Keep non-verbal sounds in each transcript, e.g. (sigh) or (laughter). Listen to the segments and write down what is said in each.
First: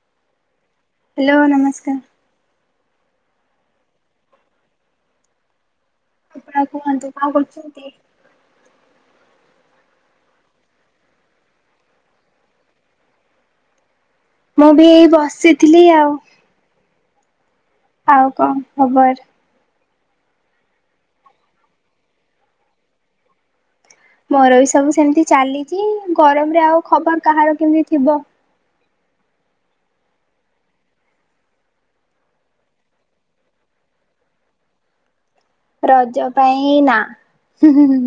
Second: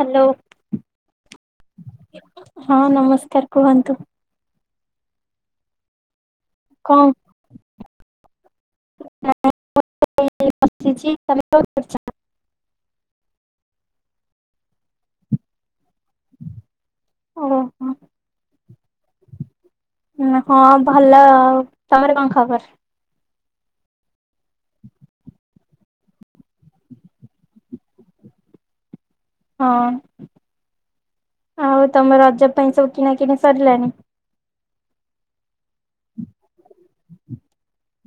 Hello. Hello ନମସ୍କାର। ହଁ ନମସ୍କାର କୁହନ୍ତୁ? ଆଉ କୁହନ୍ତୁ କଣ କରୁଚନ୍ତି? ବସିଚି ତମେ କଣ କରୁଚ? ମୁଁବି ଏଇ ବସିଥିଲି ଆଉ। ଓହୋ। ଆଉ କଣ ଖବର? ହଁ ଭଲ ଆଉ ତମର କଣ ଖବର? ମୋରବି ସବୁ ସେମିତି ଚାଲିଚି ଗରମରେ ଆଉ ଖବର କାହାର କେମିତି ଥିବ। ହଁ ଆଉ ତମ ରଜ ପାଇଁ ସବୁ କିଣା କିିଣି ସରିଲାଣି? ରଜ ପାଇଁ ନା ହୁ ହୁ।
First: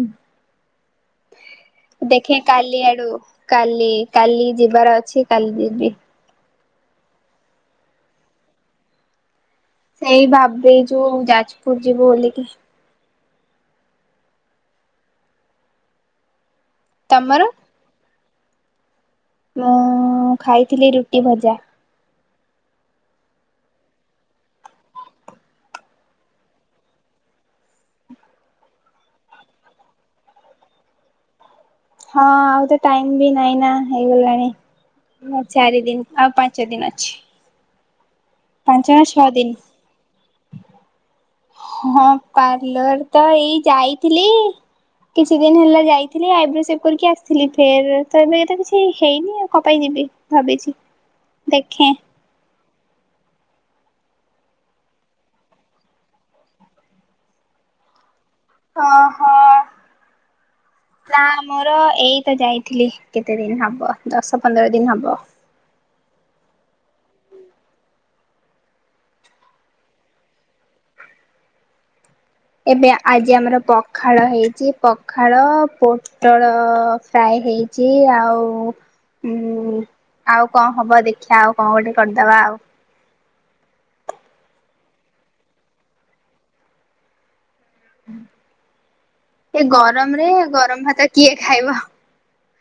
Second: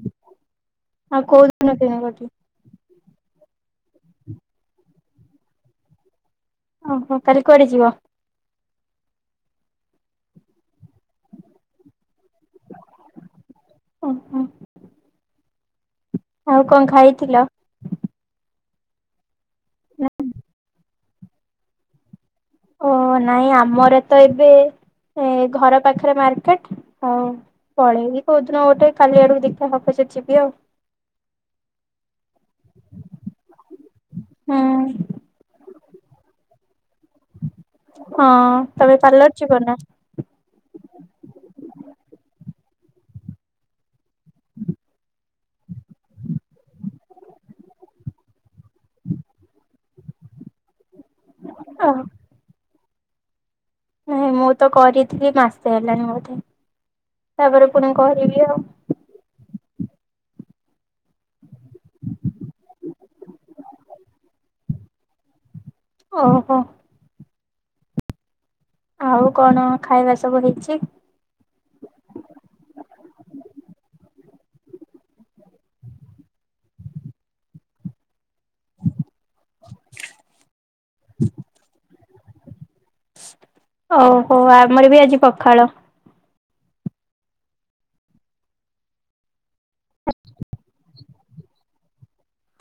ହଁ ଆଉ କାଉ ଦିନ କିଣିବି? କାଲି ଆଡ଼ୁକୁ କାଲି କାଲି ଯିବାର ଅଛି କାଲି ଯିବି। ଓହୋ କାଲି କୁଆଡ଼େ ଯିବ? ସେଇ ଭାବିଚୁ ଯାଜପୁର ଯିବୁ ବୋଲିକି। ଓହୋ। ଆଉ କଣ ତମର? ଖାଇଥିଲ? ମୁଁ ଖାଇଥିଲି ରୁଟି ଭଜା। ଓ ନାଇଁ ଆମରତ ଏବେ ଘର ପାଖରେ ମାର୍କେଟ। ହଁ ପଳେଇବି କୋଉଦିନ ଗୋଟେ କାଲି ଆଡକୁ ଦେଖିଆ ହବ ଯିବି ଆଉ। ହଁ ଆଉତ ଟାଇମବି ନାଇଁନା ହେଇଗଲାଣି। ହୁଁ ହଁ ଚାରି ଦିନି ଆଉ ପାଞ୍ଚ ଦିନି ଅଛି। ହଁ ପାଞ୍ଚ ତମେ ନା ଛଅ ପାର୍ଲର ଦିନ। ଯିବନା‌। ହଁ ପାର୍ଲରତ ଏଇ ଯାଇଥିଲି। କିଛି ଦିନ ହେଲା ଯାଇଥିଲି ଆଇବ୍ରୋ ସେପ୍ କରିକି ଆସିଥିଲି ଫେର୍ତ ଏବେତ କିଛି ହେଇନି ଆଉ କଣ ପାଇଁ ଯିବି। ଭାବିଚି ଦେଖେ। ନା? ନାଇଁ ମୁଁତ କରିଥିଲି ମାସେ ହେଲଣିି ବୋଧେ ତାପରେ ପୁଣି କରିବି ଆଉ। ହଁ ହଁ। ନା ମୋର ଏଇତ ଯାଇଥିଲି କେତେ ଦିନ ହବ ଦଶ ପନ୍ଦର ଦିନି ହବ। ଓହୋ। ଆଉ କଣ ଖାଇବା ସବୁ ହେଇଚି? ଏବେ ଆଜି ଆମର ପଖାଳ ହେଇଚି ପଖାଳ ପୋ ପୁଟଳ ଫ୍ରାଏ ହେଇଚି ଆଉ ହୁଁ ଆଉ କଣ ହବ ଦେଖିବା ଆଉ କଣ ଗୋଟେ କରିଦବା ଆଉ। ଓହୋ ଆମରବି ଆଜି ପଖାଳ। ଏ ଗରମରେ ଗରମ ଭାତ କିଏ ଖାଇବ।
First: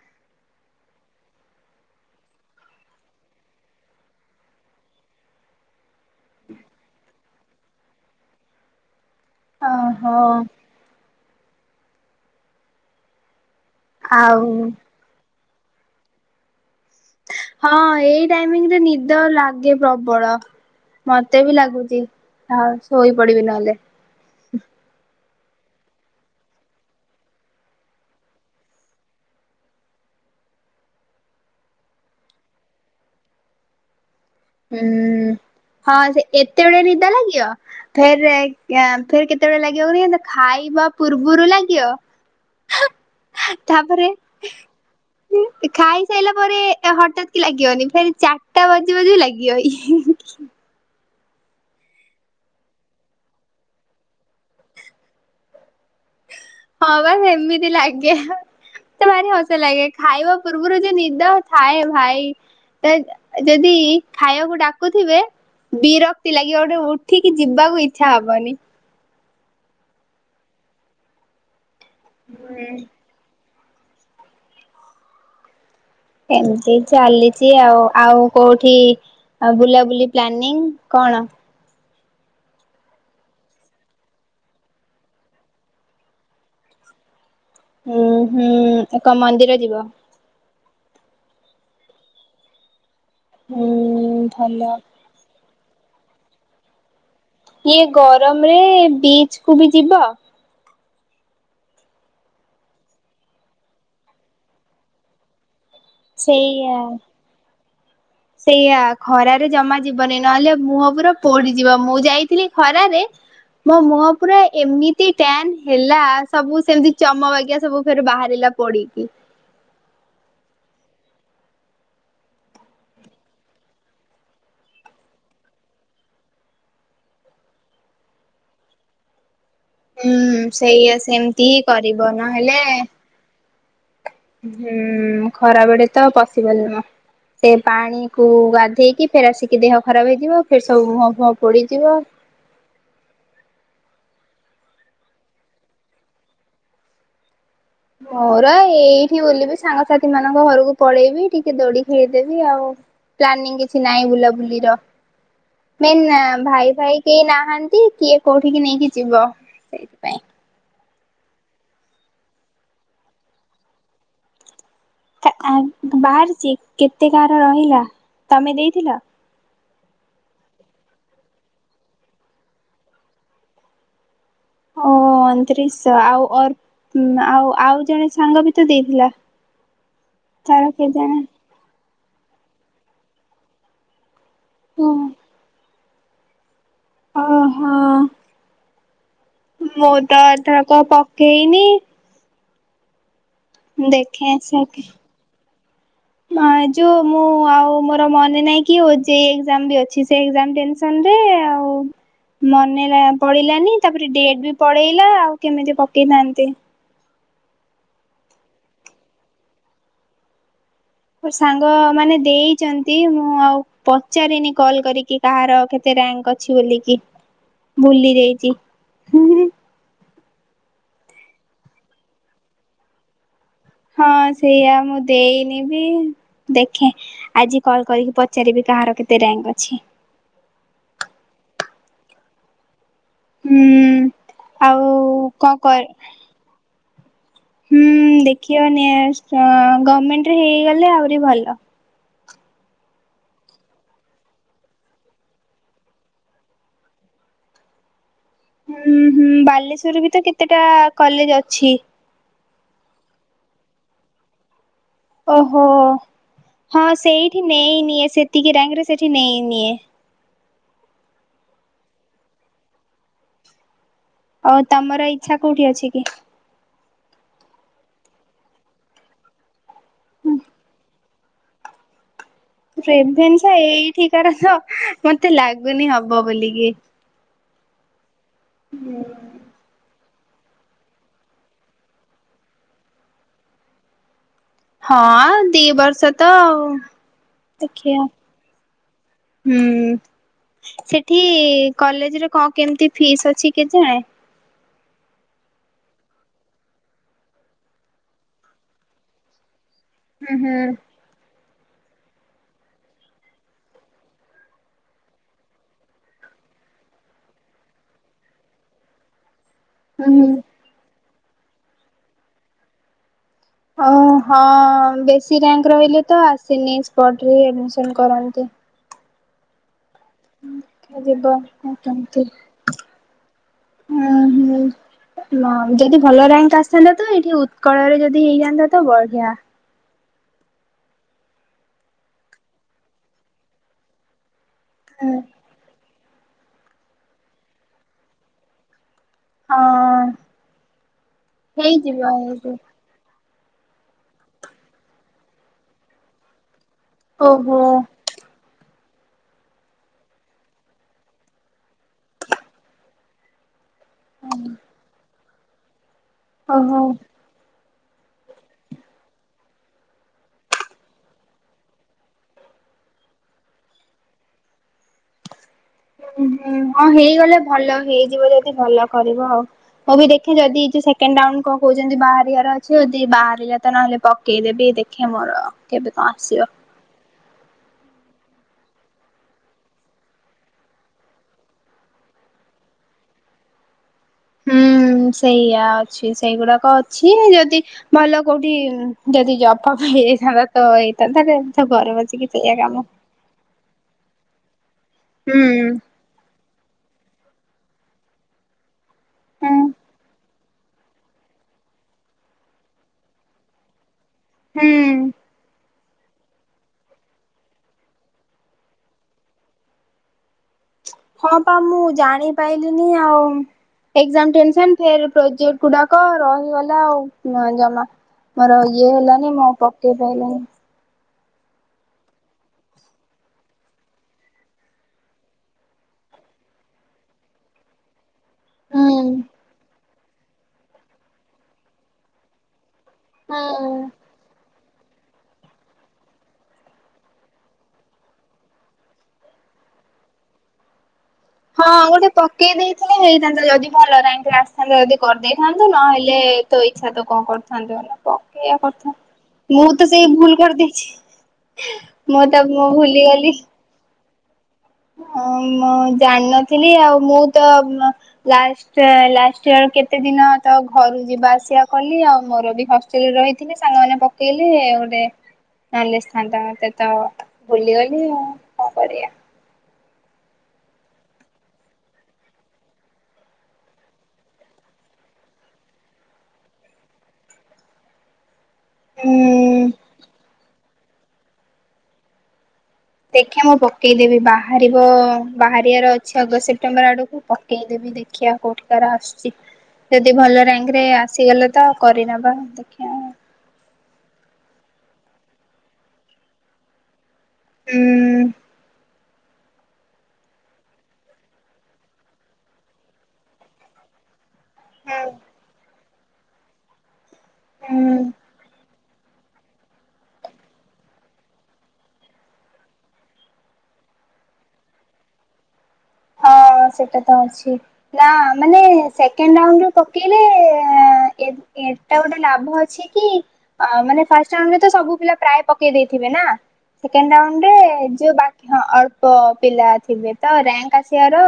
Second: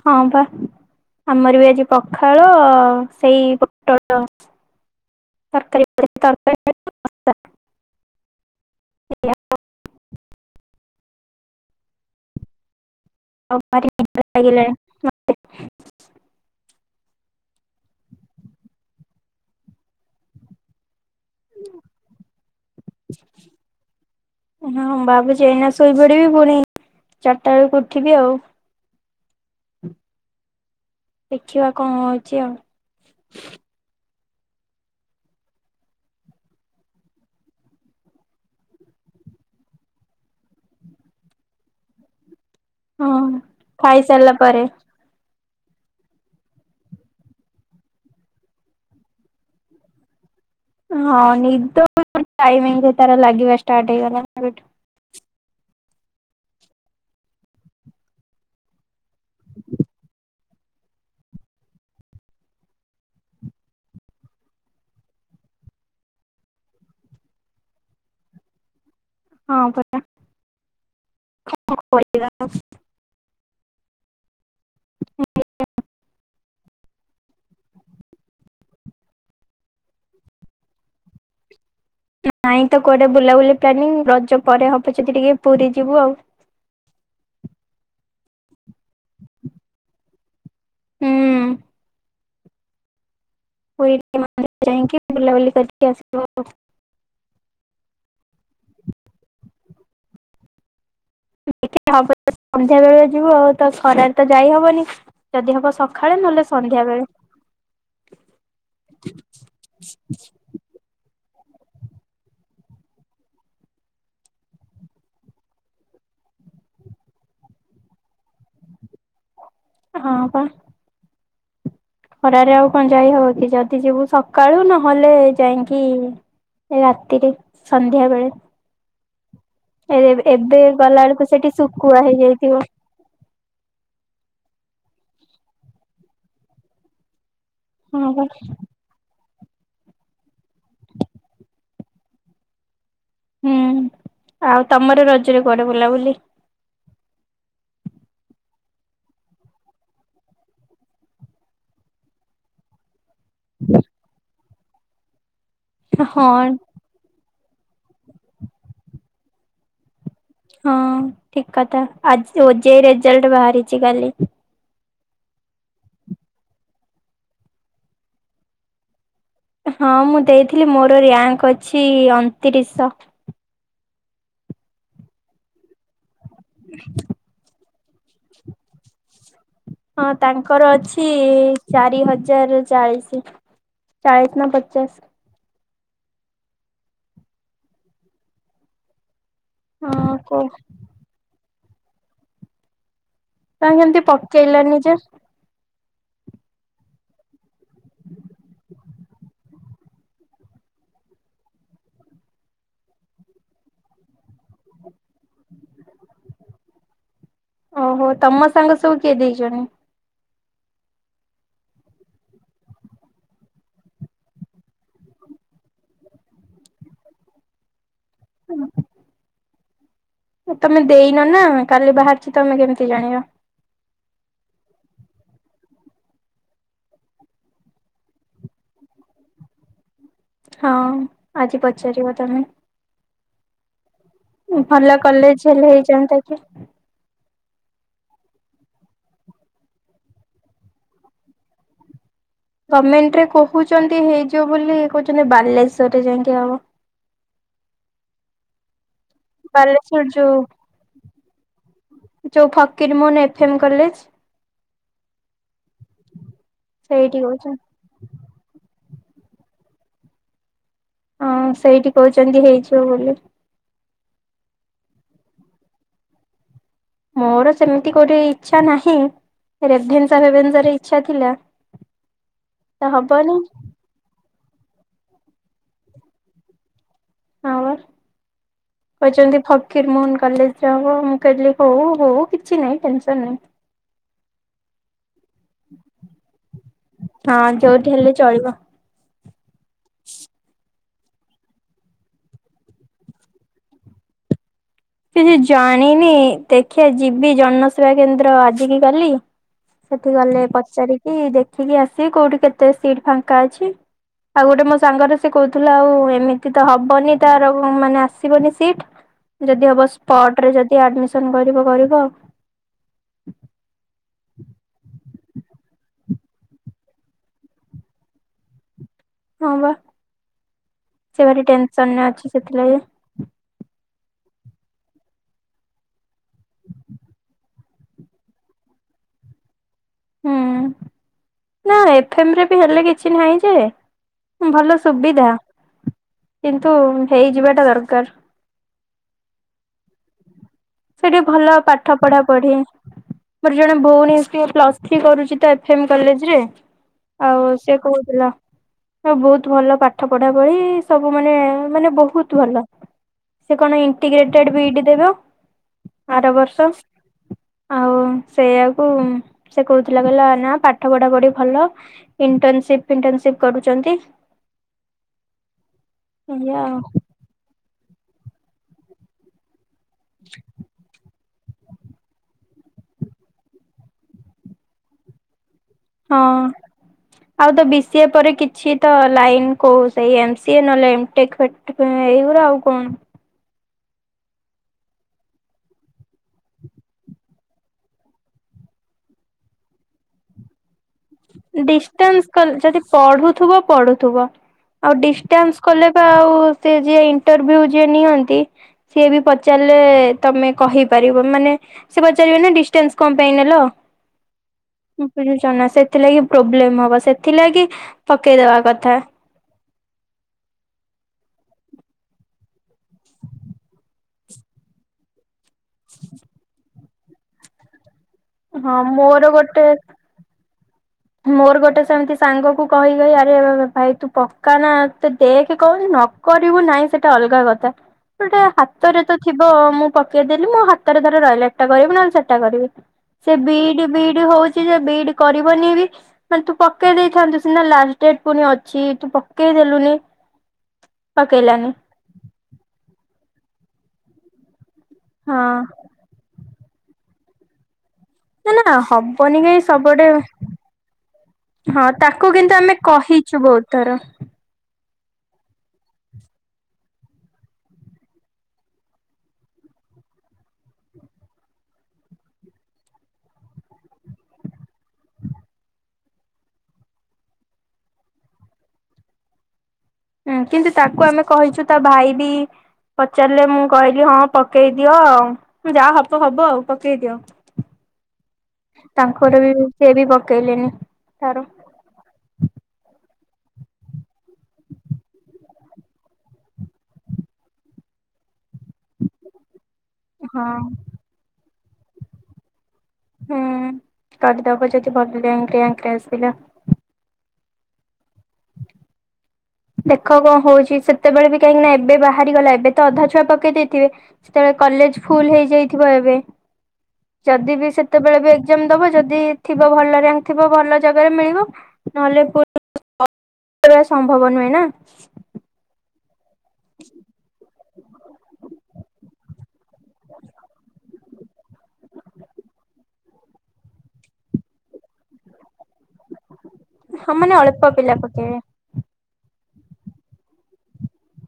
ହଁ ପା, ଆମରବି ଆଜି ପଖାଳ ସେଇ ପୋଟଳ ତରକାରୀ ତରକାରୀ ଓହୋ। (unintelligible) ଲାଗିଲା। ଆଉ ହଁ ଏଇ ଟାଇମିଂ ରେ ନିଦ ଲାଗେ ପ୍ରବଳ। ମତେ ବି ଲାଗୁଛି, ଆଉ ଶୋଇପଡିବି ନହେଲେ। ହଁ ଭାବୁଚି ଏଇନା ଶୋଇପଡିବି, ପୁଣି ଚାରିଟା ବେଳକୁ ଉଠିବି ଆଉ। ଦେଖିବା କଣ ହଉଚି ଆଉ। ହୁଁ ହଁ ସେ ଏତେବେଳେ ନିଦ ଲାଗିବ। ଫେର ଆଁ ଫେର କେତେବେଳେ ଲାଗିବ କୁହନି ଖାଇବା ପୂର୍ବରୁ ଲାଗିବ। ହଁ। ତାପରେ ଖାଇସାରିଲା ପରେ ଖାଇସାରିଲା ପରେ ହଠାତ୍ କି ଲାଗିବନି, ଫେର୍ ଚାରିଟା ବଜିବ ଜ ଲାଗିବ। ୟ ଇ। ହି ହି ହି। ହଁ ନିଦ ତାର ଟାଇମଙ୍ଗରେ ଲାଗିବା ଷ୍ଟାର୍ଟ ହେଇଗଲା। ହଁ ବା ସେମିତି ଲାଗେ। ମତେ ଭାରି ହସ ଲାଗେ, ଖାଇବା ପୂର୍ବରୁ ଯେ ନିଦ ଥାଏ ଭାଇ। ତ ଯଦି ଖାଇବାକୁ ଡାକୁଥିବେ ବିରକ୍ତି ଲାଗିବ ଗୋଟେ ଉଠିକି ଯିବାକୁ ଇଚ୍ଛା ହବନି। ହଁ ପରା। କଣ କରିବା ଆଉ। ହୁଁ। (unintelligible) ଏମିତି ଚାଲିଛି ଆଉ, ଆଉ କୋଉଠି ଆଉ ବୁଲାବୁଲି ପ୍ଲାନିଂ କଣ? ନାଇଁ ତ କୁଆଡେ଼ ବୁଲାବୁଲି ପ୍ଲାନିଂ, ରଜ ପରେ ହବ ଯଦି ଟିକେ ପୁରୀ ଯିବୁ ଆଉ। ହୁଁ ହୁଁ କଣ ମନ୍ଦିର ଯିବ? ହୁଁ। ପୁରୀ ହୁଁ ଭଲ ମନ୍ଦିର ଯାଇକି ବୁଲାବୁଲି କରିକି ଆସିବ। ଏ ଗରମ ରେ ବିଚ କୁ ବି ଯିବ? ଠି ହବ ସନ୍ଧ୍ୟା ବେଳେ ଯିବୁ, ଆଉ ତ ଖରାରେ ତ ଯାଇ ହବନି ଯଦି ହବ ସ ନହେଲେ ସେଇଆ ସନ୍ଧ୍ୟା ବେଳେ। ସେଇଆ ଖରାରେ ଜମା ଯିବନି, ନହେଲେ ମୁଁହ ପୂରା ପୋଡିଯିବ ମୁଁ ଯାଇଥିଲି ଖରାରେ ମୋ ମୁହଁ ପୁରା ଏମିତି ଟ୍ୟାନ୍ ହେଲା, ସବୁ ସେମିତି ଚମ ବାଗିଆ ସବୁ ଫେରେ ବାହାରିଲା। ପଡିକି। ଏ ହଁ ପା। ଖରାରେ ଆଉ କଣ ଯାଇ ହବ କି, ଯଦି ଯିବୁ ସକାଳୁ ନହେଲେ ଯାଇକି ଏ ରାତିରେ ସନ୍ଧ୍ୟା ବେଳେ। ଏ ହୁଁ ଏବେ ସେଇଆ ଗଲାବେେଳକୁ ସେମିତି ସେଠି ହିଁ କରିବ ଶୁଖୁଆ ନହେଲେ ହେଇଯାଇଥିବ। ହୁଁ ଖରାବେଳେ ତ ପଶିବଲ ନୁହଁ, ସେ ହଁ ପା ପାଣିକୁ ଗାଧେଇକି ଫେର ଆସିକି ଦେହ ଖରାପ ହେଇଯିବ, ଫେର ସବୁ ମୁହଁ ଫୁହଁ ପୋଡିଯିବ। ହୁଁ ଆଉ ତମର ରଜରେ କୁଆଡେ ବୁଲା ବୁଲି? ମୋର ଏଇଠି ବୁଲିବି, ସାଙ୍ଗସାଥି ମାନଙ୍କ ଘରକୁ ପଳେଇବି ଟିକେ ଦୋଳି ଖେଳିଦେବି ଆଉ। ପ୍ଲାନି କିଛି ନାହିଁ ବୁଲାବୁଲିର ମେନ୍ ହଁ ଭାଇ ଭାଇ କେହି ନାହାନ୍ତି, କିଏ କୋଉଠିକି ନେଇକି ଯିବ ସେଇଥିପାଇଁ। ହଁ ଠିକ କଥା, ଆଜି ଓ ଜେ ଇ ରେଜଲ୍ଟ ବାହାରିଚି କାଲି। ଆଁ ବାହାରିଚି କେତେ କାହାର ରହିଲା ତମେ ଦେଇଥିଲ? ହଁ ମୁଁ ଦେଇଥିଲି ମୋର ରାୟଙ୍କ ଅଛି ଅଣତିରିଶଶ। ଓ ଅଣତିରିଶ ଆଉ ଅର ଆଉ ଆଉ ଜଣେ ସାଙ୍ଗ ବି ତ ଦେଇଥିଲା? ହଁ ତାର ତାଙ୍କର ଅଛି କେଜାଣି ଚାରି ହଜାର ଚାଳିଶ। ଚାଳି ଓ ନମସ୍କାର। ଓହୋ। ମୁଁ ହଁ ତ କ ଏଥରକ ପକେଇନି। ତମେ କେମିତି ଦେଖେ ପକେଇଲନି ଆସନ୍ତି। ଯେ ଯୋଉ ମୁଁ ଆଉ ମୋର ମନେ ନାଇଁ କି ଓ ଜେ ଇ ଏକ୍ଜାମ ବି ଅଛି ସେଇ ଟେନ୍ (unintelligible) ଆଉ ମନେଲା ପଳେଇିଲାନି ତାପରେ ଡେଟ୍ ବି ପଳେଇଲା ଆଉ କେମିତି ପକେଇଥାନ୍ତି। ଓହୋ ତମ ସାଙ୍ଗ ସବୁ କିଏ ଦେଇଛନ୍ତି? ମୋ ସାଙ୍ଗ ମାନେ ଦେଇଛନ୍ତି ମୁଁ ଆଉ ପଚାରିନି କଲ୍ କରିକି। କାହାର କେତେ ରାଙ୍କ ଅଛି ବୋଲିକି ଭୁଲି ଯାଇଛି। ତମେ ଦେଇନ ନା କାଲି ବାହାରିଛି ତମେ କେମିତି ଜାଣିବ। ହଁ ସେଇଆ ମୁଁ ଦେଇନି ବି ଦେଖେ। ଆଜି କଲ୍ କରିକି ପଚାରିବି କାହାର କେତେ ରୀୟାଙ୍କ ଅଛି? ହଁ ଆଜି ପଚାରିବ ତମେ। ହୁଁ। ଆଉ ଭଲ କଲେଜ କଣ ହେଲେ କର ହେଇଯନ୍ତା କି। ହୁଁ ଦେଖିବ ନି ଗଭର୍ମେଣ୍ଟରେ ହେଇଗଲେ ଆହୁରି ଭଲ। ଗଭର୍ମେଣ୍ଟ ରେ କହୁଛନ୍ତି ହେଇଯିବ ବୋଲି କହୁଛନ୍ତି ବାଲେଶ୍ଵରରେ ଯାଇକି ହବ। ହୁଁ ହୁଁ ବାଲେଶ୍ୱରରେ ବାଲେଶ୍ଵର ବି ତ ଯୋଉ କେତେଟା କଲେଜ ଅଛି। ଯୋଉ ଫକିରମୋହନ ଏଫ ଏମ୍ କଲେଜ। ଓହୋ ହଁ ସେଇଠି ନେଇ ନିଏ, ସେତିକି ରିୟାଙ୍କରେ ସେଇଠି ନେଇ ନିିଏ। ହଁ ସେଇଠି କହୁଛନ୍ତି ହେଇଯିବ ବୋଲି। ଆଉ ତମର ଇଛା କୋଉଠି ଅଛି କି? ମୋର ସେମିତି କୋଉଠି ଇଚ୍ଛା ନାହିଁ, ରେଭେନ୍ସା ଫେଭେନ୍ସା ରେ ଇଛା ଥିଲା। (inaudible) ତ ହବନି ରେଭେନ୍ସା ଏଇଠିକାର ତ ମତେ ଲାଗୁନି ହବ ବୋଲିକି। ହଁ ବା କହିଛନ୍ତି ଫ ଫକିରମୋହନ କଲେଜରେ ହବ ମୁଁ କହିଲି ହୋଉ ହୋଉ କିଛି ନାହିଁ ଟେନସନ ନାହିଁ। ହଁ ଦିଇ ବର୍ଷ ତ ଆଉ ହଁ ଯୋଉଠି ଦେଖଆ। ହେଲେ ଚଳିବ। ହୁଁ ସେଠି କଲେଜରେ କଣ କେମିତି ଫିସ୍ ଅଛି କେ ଜାଣେ। କିଛି ଜାଣିନି ଦେଖିବା ଯିବି ଜନସେବା କେନ୍ଦ୍ର ଆଜିକି କାଲି। ସେଠି ହୁଁ ଗଲେ ହୁଁ ପଚାରିକି ଦେଖିକି ଆସିବି କୋଉଠି କେତେ ସିଟ ଫାଙ୍କା ଅଛି। ଆଉ ଗୋଟେ ମୋ ସାଙ୍ଗରେ ସେ କହୁଥିଲା ଆଉ ଏମିତି ତ ହବନି ତାର ମାନେ ଆସିବନି ସିଟ। ଯଦି ହେବ ହୁଁ ହୁଁ ସ୍ପଟରେ ଯଦି ଆଡ଼ମିସନ୍ କରିବ କରିବ। ଓ ହଁ ବେଶୀ ରିୟାଙ୍କ ରହିଲେ ତ ଆସେନି ସ୍ପଟ୍ ରେ ଆଡମିଶନ୍ କରନ୍ତି। ହଁ ବା ସେ ଯିବ ଭାରୀ ଟେନସନ କେମିତି ଅଛି ସେଥିଲାଗି। ହୁଁ ହୁଁ। ହ ଯଦି ଭଲ ରିୟାଙ୍କ ଆସିଥାନ୍ତା ତ ଏଇଠି ଉତ୍କଳରେ ଯଦି ହେଇଯାଆନ୍ତା ତ ବଢିଆ। ହୁଁ ନା ଏଫ ଏମ ରେ ବି ହେଲେ କିଛି ନାହିଁ ଯେ ଭଲ ହୁଁ ସୁବିଧା, କିନ୍ତୁ ହେଇଯିବା ଟା ଦରକାର। ହଁ ହଁ। ସେଠି ଭଲ ପାଠ ହେଇଯିବ ପଢା ପଢି। ହେଇଯିବ ମୋର ଜଣେ ଭଉଣୀ ପ୍ଲସ ଥ୍ରୀ କରୁଛି ଏଫ୍‌ଏମ୍ କଲେଜ୍‌ରେ। ଆଉ ଓହୋ। ସେ କହୁଥିଲା। ବହୁତ ଭଲ ପାଠ ପଢା ଭଳି ସବୁ ମାନେ ମାନେ ବହୁତ ଭଲ। ସେ କଣ ଇଣ୍ଟିଗ୍ରେଟେଡ ବି ଇଡି ଦେବ ଆର ବର୍ଷ। (inaudible) ଆଉ ସେଇଆକୁ, ସେ କହୁଥିଲା କହିଲା ନା ପାଠ ପଢା ପଢି ଭଲ। ଇଣ୍ଟର୍ନସିପ ଫିଣ୍ଟନସିପ କରୁଛନ୍ତି। ହଁ ହୁଁ ଏଇଆ ଆଉ ହଁ ହେଇଗଲେ ଭଲ ହେଇଯିବ ଯଦି ଭଲ କରିବ ଆଉ। ମୁଁ ବି ଦେଖେ ଯଦି ଏ ଯୋ ସେକେଣ୍ଡ କୁ କହୁଛନ୍ତି ବାହାରିବାର ଅଛି ଯଦି ବାହାରିଲା ତ ନହେଲେ ପକେଇଦେବି। ଦେଖେ ମୋର କେବେ କଣ ଆସିବ। ହଁ। ଆଉ ତ ବି ସି ଏ ପରେ କିଛି ତ ଲାଇନ କହୁ ସେଇ ଏମ ସି ଏ ନହଲେ ଏମ ଟେକ୍ ଏଇଗୁରା ଆଉ କଣ। ହୁଁ ସେଇଆ ଅଛି ସେଇଗୁଡାକ ଅଛି। ଯଦି ଭଲ କୋଉଠି ଯଦି ଜବ ଫବ ହେଇଯାଇଥାନ୍ତା ତ ଏଇଟା ଡିଷ୍ଟାନ୍ସ କ ଯଦି ପଢୁଥିବ ପଢୁ ଥୁବ। ଆଉ ହୁଁ ଡିଷ୍ଟାନ୍ସ କଲେ ବା ଆଉ ସେ ଯେ ଇଣ୍ଟରଭିଉ ଯିଏ ନିଅନ୍ତି। ସିଏ ବି ହୁଁ ପଚାରିଲେ ତମେ କହିପାରିବ ମାନେ ସେ ପଚାରିବେ ନା ଡିଷ୍ଟାନ୍ସ କଣ ପାଇଁ ନେଲ। ହୁଁ ବୁଝୁଚ ନା ସେଥିଲାଗି ପ୍ରୋବ୍ଲେମ ହବ ସେଥିଲାଗି ପକେଇଦବା କଥା। ହଁ ପା ମୁଁ ଜାଣିପାରଲିିନି ଆଉ ଏକ୍ଜାମ ଟେନସନ ଫେରେ ପ୍ରୋଜେକଟ ଗୁଡାକ ରହିଗଲା ଆଉ ଜମା ମୋର ହଁ ଇଏ ମୋର ହେଲାନି ମୁଁ ଗୋଟେ ପକେଇ ପାଇଲିନି। ମୋର ଗୋଟେ ସେମିତି ସାଙ୍ଗକୁ କହି କହି ଆରେ ରେ ଭାଇ ତୁ ପକାନା ତେ ଦେଖେ କୋଉଠି ନ କରିବୁ ନାହିଁ ସେଟା ଅଲଗା କଥା ଗୋଟେ ହୁଁ ହାତରେ ତ ଥିବ ମୁଁ ପକେଇଦେଲି ମୋ ହାତରେ ଧର ରହିଲା ଏଟା କରିବି ନହଲେ ସେଟା କରିବି। ସେ ବି ଇ ହୁଁ। D B E D D ହଉଛି ଯେ ବି ଇ ଡି କରିବନି ବି। ମାନେ ତୁ ପକେଇ ଦେଇଥାନ୍ତୁ ସିନା ଲାଷ୍ଟ ଡେଟ୍ ପୁଣି ଅଛି ତୁ ପକେଇ ଦେଲୁନି। ହଁ ପକେଇଲାନି ଗୋଟେ ପକେଇ ଦେଇଥିଲେ ହେଇଥାନ୍ତା ଯଦି ଭଲ ଟାଇମ୍ ରେ ଆସିଥାନ୍ତା ଯଦି ହଁ କରିଦେଇଥାନ୍ତୁ। ନହେଲେ ତ ଇଚ୍ଛା ତ କଣ କରୁଥାନ୍ତୁ ଲୋକ ନା ନା ହବନି କାଇଁ ସବୁଆଡେ। କରିଦେଇଛି ହଁ ମୁଁ ତାକୁ ତ କିନ୍ତୁ ମୁଁ ଆମେ ଭୁଲିଗଲି କହିଛୁ ବହୁତ ଥର। ହ ଇ ମୁଁ ଜାଣିନଥିଲି ଆଉ ମୁଁ ତ ଲା ଲାଷ୍ଟ ଇୟର କେତେ ଦିନ ତ ଘରୁ ଯିବା ଆସିବା କଲି ଆଉ ମୋର ବି ହ ରହିଥିନି ସାଙ୍ଗମାନେ ପକେଇଲେ ଗୋଟେ ନଲେ ଆସିଥାନ୍ତା ମତେ ତ ଭୁଲିଗଲି ଆଉ କଣ କରିବା। ହୁଁ କିନ୍ତୁ ତାକୁ ଆମେ କହିଛୁ ତା ଭାଇ ବି ପଚାରିଲେ ମୁଁ କହିଲି ହଁ ପକେଇଦିଅ ଆଉ। ଯାହା ହବ ହବ ଆଉ ପକେଇ ଦିଅ। ତାଙ୍କର ବି ହୁଁ ସେ ବି ପକେଇଲେନି ତାର ଦେଖିବା ମୁଁ ପକେଇଦେବି ବାହାରିବ ବାହାରିବାର ଅଛି ଅଗଷ୍ଟ ସେପ୍ଟେମ୍ବର ଆଡକୁ, ପକେଇଦେବି ଦେଖ ଦେଖିବା କୋଉଠିିକାର ଆସୁଛି। ଯଦି ଭଲ ହଁ ରାଙ୍କ ରେ ଆସିଗଲେ ତ କରିନବା ଦେଖିବା। ହୁଁ କରିଦବ ଯଦି ଭଲ ଆସିଲା। ହୁଁ। ଦେଖ କଂ ହଉଛି ସେତେବେଳେ ବି କାହିଁକି ନା ଏବେ ବାହାରିଗଲା ଏବେ ତ ଅଧା ଛୁଆ ପକେଇ ଦେଇଥିବେ। ସେତେବେଳେ କଲେଜ ହୁଁ ଫୁଲ ହେଇଯାଇଥିବ ଏବେ। ଯଦି ବି ହୁଁ। ସେତେବେଳେ ବି ଏକ୍ଜାମ ଦବ ଯଦି ଥିବ ଭଲ ରାଙ୍କ ଥିବ ଭଲ ଜାଗାରେ ମିଳିବ ନହେଲେ ପୁ (inaudible) ସମ୍ଭବ ନୁହେଁ ନା। ହଁ ସେଟା ତ ଅଛି ନା ମାନେ ସେକେଣ୍ଡ ରାଉଣ୍ଡ ରେ ପକେଇଲେ ଏ ଏଟା ଗୋଟେ ଲାଭ ଅଛି କି ଅ ମାନେ ଫାଷ୍ଟ ରାଉଣ୍ଡ ରେ ତ ସବୁ ପିଲା ପ୍ରାୟ ପକେଇ ଦେଇଥିବେ ନା। ସେକେଣ୍ଡ ହଁ ମାନେ ରାଉଣ୍ଡ ଅଳ୍ପ ରେ ପିଲା ଯୋଉ ବା ପକେଇବେ ହଁ ଅଳ୍ପ ପିଲା ଥିବେ ତ ରାଙ୍କ ଆସିବା ତ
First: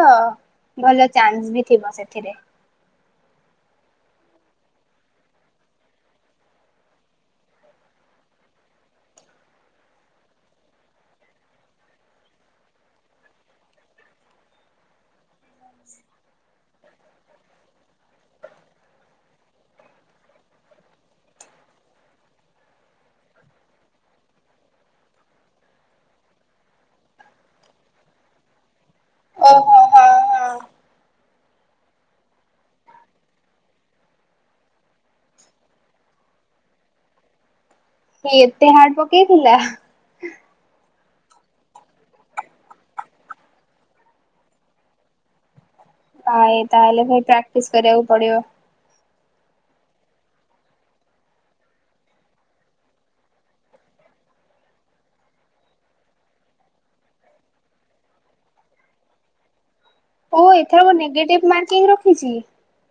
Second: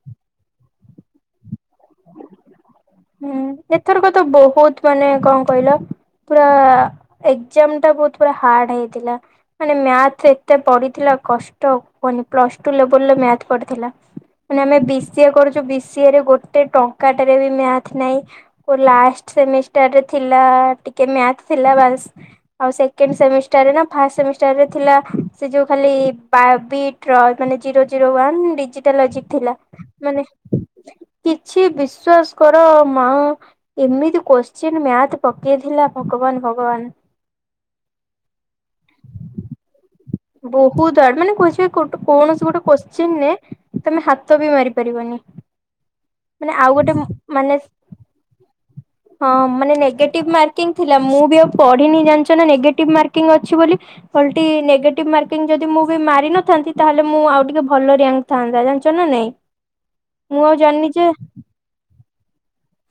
ଭଲ ଚାନ୍ସ ବି ଥିବ ସେଥିରେ। ହୁଁ ଏଥରକ ତ ବହୁତ ମାନେ କଂ କହିଲ ପୁରା ଏକ୍ଜାମ ଟା ବହୁତ ପୁରା ହାର୍ଡ ହେଇଥିଲା। ମାନେ ମ୍ୟାଥ ଏତେ ପଡ଼ିଥିଲା କଷ୍ଟ କୁହନି ପ୍ଲସଟୁ ଲେବେଲ ରେ ମ୍ୟାଥ ପଡିଥିଲା। ମାନେ ଆମେ ବି ଷି ଏ କରୁଛୁ ବି ଷି ଏ ରେ ଗୋଟେ ଟଙ୍କା ଟରେ ବି ମ୍ୟା ନାଇଁ ମୋର ଲାଷ୍ଟ୍ ସେମିଷ୍ଟର ଥିଲା ଟିକେ ମ୍ୟାଥ୍ ଥିଲା ବାସ୍ ଆଉ ସେକେଣ୍ଡ ସେମିଷ୍ଟାରରେ ନା ଫାଷ୍ଟ ସେମିଷ୍ଟାର ରେ ଥିଲା ସେ ଯୋଉ ଖାଲି ବା ପି ଟ୍ର ମାନେ ଜିରୋ ଜିରୋ ୱାନ ଡିଜିଟାଲ ଜିକ୍ ଥିଲା ଓହୋ ହଁ ମାନେ ହଁ। କିଛି ବିଶ୍ଵାସ- କର ମାଉଁ ଏମିତି କୋଶ୍ଚିନ୍ ମ୍ୟାଥ ପକେଇଥିଲା ଭଗବାନ ଭଗବାନ। ଏତେ ହାର୍ଡ ପକେଇଥିଲା? ବହୁତୁ ହାଡେ ମାନେ (unintelligible) କୌଣସି ଗୋଟେ କୋଶ୍ଚିନ ନେ ତମେ ହାତ ବି ମାରି ପାରିବନି। ଆ ମାନେ ଏ ଆଉ ଗୋଟେ ତାହେଲେ ଭାଇ ମାନେ ପ୍ରାକ୍ଟିସ କରିବାକୁ ପଡିବ। ହଁ ମାନେ ନେଗେଟିଭ ମାର୍କିଂ ଥିଲା ମୁଁ ବି ଆଉ ପଢିନି ଜାଣିଛ ନା ନେଗେଟିଭ ମାର୍କିଂ ଅ ଛି ବୋଲି। ଓଲଟି ନେଗେଟିଭ ମାର୍କିଂ ଯଦି ମୁଁ ବି ମାରି ନଥାନ୍ତି ତାହେଲେ ମୁଁ ଆଉ ଟିକେ ଭଲ ରିଆଙ୍କ ଥାନ୍ତା ଜାଣିଚ ନା ନାଇଁ? ମୁଁ ଓହ ଆଉ ଏଥର ଜାଣିନି ଗ ଯେ ନେଗେଟିଭ ମାର୍କିଂ ରଖିଚିତ?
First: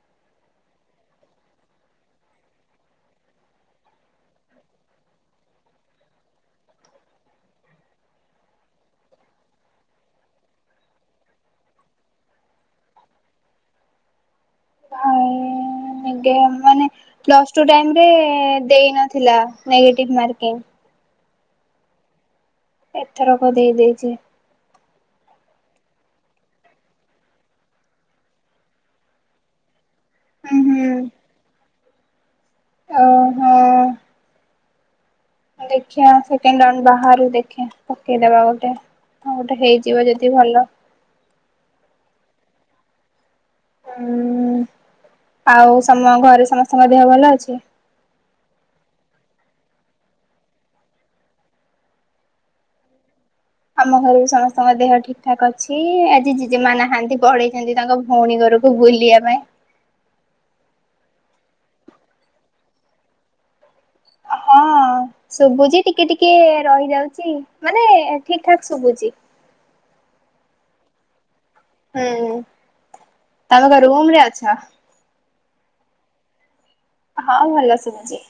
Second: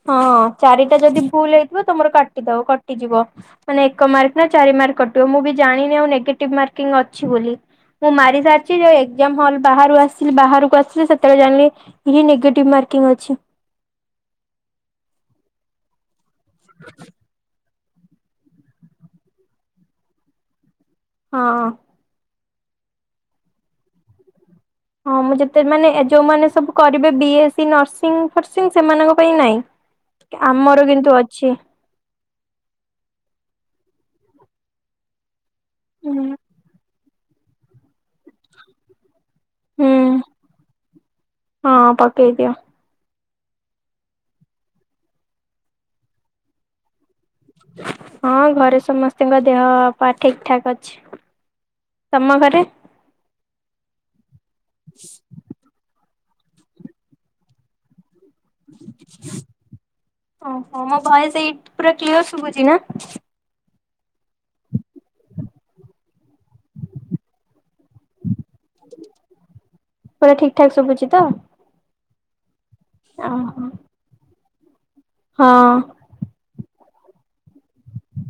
ହଁ ଚାରିଟା ଯଦି ଭୁଲ ହେଇଥିବ ତମର କାଟି ଦବ କଟିଯିବ। ମାନେ ଏକ ମାର୍କ ନା ଚାରି ମାର୍କ କଟିବ ମୁଁ ବି ଜାଣିନି ଆଉ ନେଗେଟିଭ ମାର୍କିଂ ଅଛି ବୋଲି। ମୁଁ ମାରି ସାରିଛି ଯୋଉ ଏକ୍ଜାମ ହଲ ବାହରୁ ଆସିଲି ବାହାରକୁ ଆସିଲି ସେତେବେଳେ ଜାଣିଲି କି ନେଗେଟିଭ ମାର୍କିଂ ଅଛି। (inaudible) ଏ ଗେଁ ମାନେ ପ୍ଲସ ଟୁ ଟାଇମ୍ ରେ ଦେଇନଥିଲା ନେଗଟିଭ ମାର୍କିଂଗ। ହଁ। ଏଥରକ ଦେଇ ଦେଇଛି। ହଁ ମୁଁ ଯେତେ ମାନେ ଏ ଯେଉମାନେ ସବୁ କରିବେ ବିଏ ସି ନର୍ସିଂ ଫର୍ସିଂ ସେମାନଙ୍କ ପାଇଁ ନାହିଁ। ହୁଁ ଆମର ହୁଁ କିନ୍ତୁ ଅଛି। ଓ ହୋ। ଦେଖିଆ ହୁଁ ସେକେଣ୍ଡ ରାଉଣ୍ଡ ବା ବାହାରୁ ଦେଖେ ପକେଇଦବା ଗୋଟେ ଆଉ ଗୋଟେ ହେଇଯିବ ଯଦି ଭଲ। ହଁ ପକେଇଦିଅ। ହୁଁ ଆଉ ସମ ଘରେ ସମସ୍ତଙ୍କ ଦେହ ଭଲ ଅଛି? ହଁ ଘରେ ସମସ୍ତଙ୍କ ଦେହ ପା ଠିକ ଠାକ୍ ଅଛି। ତମ ଘରେ? ଆମ ଘରେ ବି ସମସ୍ତଙ୍କ ଦେହ ଠିକ୍ ଠାକ୍ ଅଛି ଆଜି ଜେଜେ ମା ନାହାନ୍ତି ପଳେଇଛନ୍ତି ତାଙ୍କ ଭଉଣୀ ଘ ରୁକୁ ବୁଲିଆ ପାଇଁ। ଓହୋ ମୋ ଭୟସ ଏଇ ପୁରା କ୍ଲିୟର୍ ଶୁଭୁଚି ନା। ହଁ। ଶୁଭୁଚି ଟିକେ ଟିକେ ରହି ଯାଉଚି ମାନେ ଠିକ୍ ଠାକ୍ ଶୁଭୁଚି। ପୁରା ଠିକ୍ ଠାକ୍ ଶୁଭୁଚି ତ। ହୁଁ ଓହୋ ତମେ କଁ ରୁମରେ ଅଛ? ହଁ। ହଁ ଭଲ ଶୁଭୁଚି।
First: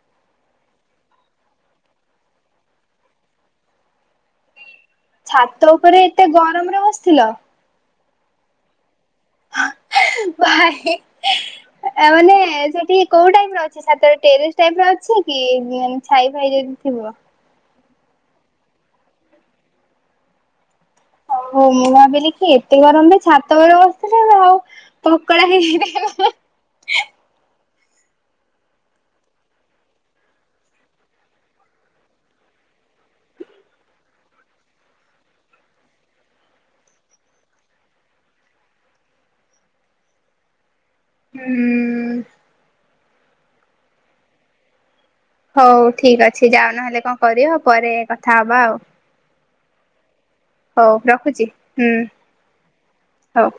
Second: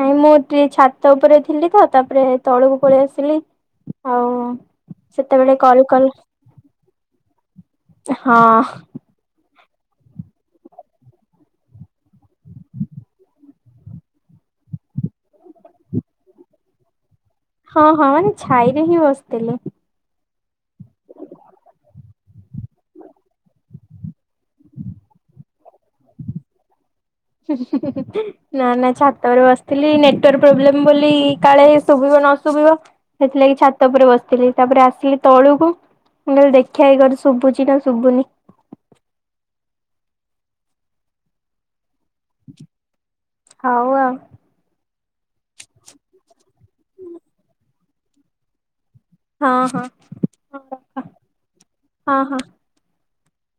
ନାଇଁ ମୁଁ ଏଇଠି ଟିକେ ଛାତ ଉପେରେ ଥିଲି ତ ତାପରେ ତଳକୁ ପଳେଇ ଆସିଲି ଆଉ ସେତେବେଳେ ଛାତ କଲ୍ ଉପେରେ କଲ୍ ଏତେ ଗରମରେ ବସିଥିଲ। ହଁ। ହ ହେ ଆ ଆ ମାନେ ସେଠି କୋଉ ଟାଇପର ଅଛି ସାତେରେ ଟେରିସ୍ ଟାଇପର ଅଛି କି ଉଁ ମାନେ ଛାଇ ଫାଇ ଯଦି ଥିବ। ହଁ ହଁ ନାଇଁ ଛାଇରେ ହିଁ ବସତିଲି। ମୁଁ ମୁଁ ଭାବିଲି କି ଏତେ ଗରମରେ ଛାତ ଉପେରେ ବସିଥିଲେ ଆ ଆଉ ପକୋଡା ହେଇ ଦେ ହେଁ ହେଁ। (unintelligible) ନା ନା ଛାତ ଉପେରେ ବସିଥିଲି ନେଟୱର୍କ ପ୍ରୋବ୍ଲେମ୍ ବୋଲି କାଳେ ଶୁଭିବ ନ ଶୁଭିବ। ସେଥିଲାଗି ଛାତ ଉପରେ ବସିଥିଲି ତାପରେ ଆସିଲି ତଳୁକୁ। ମୁଁ କହିଲି ଦେଖିଆ ଏଇ ଘରେ ଶୁଭୁଚି ନା ଶୁଭୁନି। ହୁଁ। ହଉ ଆଉ। ହଉ ଠିକ୍ ଅଛି ଯାଅ ନହେଲେ କଁ କରିବ ପରେ କଥା ହବା ଆଉ। ହଁ ହଁ। ହଉ ରଖୁଚି ହୁଁ ହଁ ହଁ। ହଉ।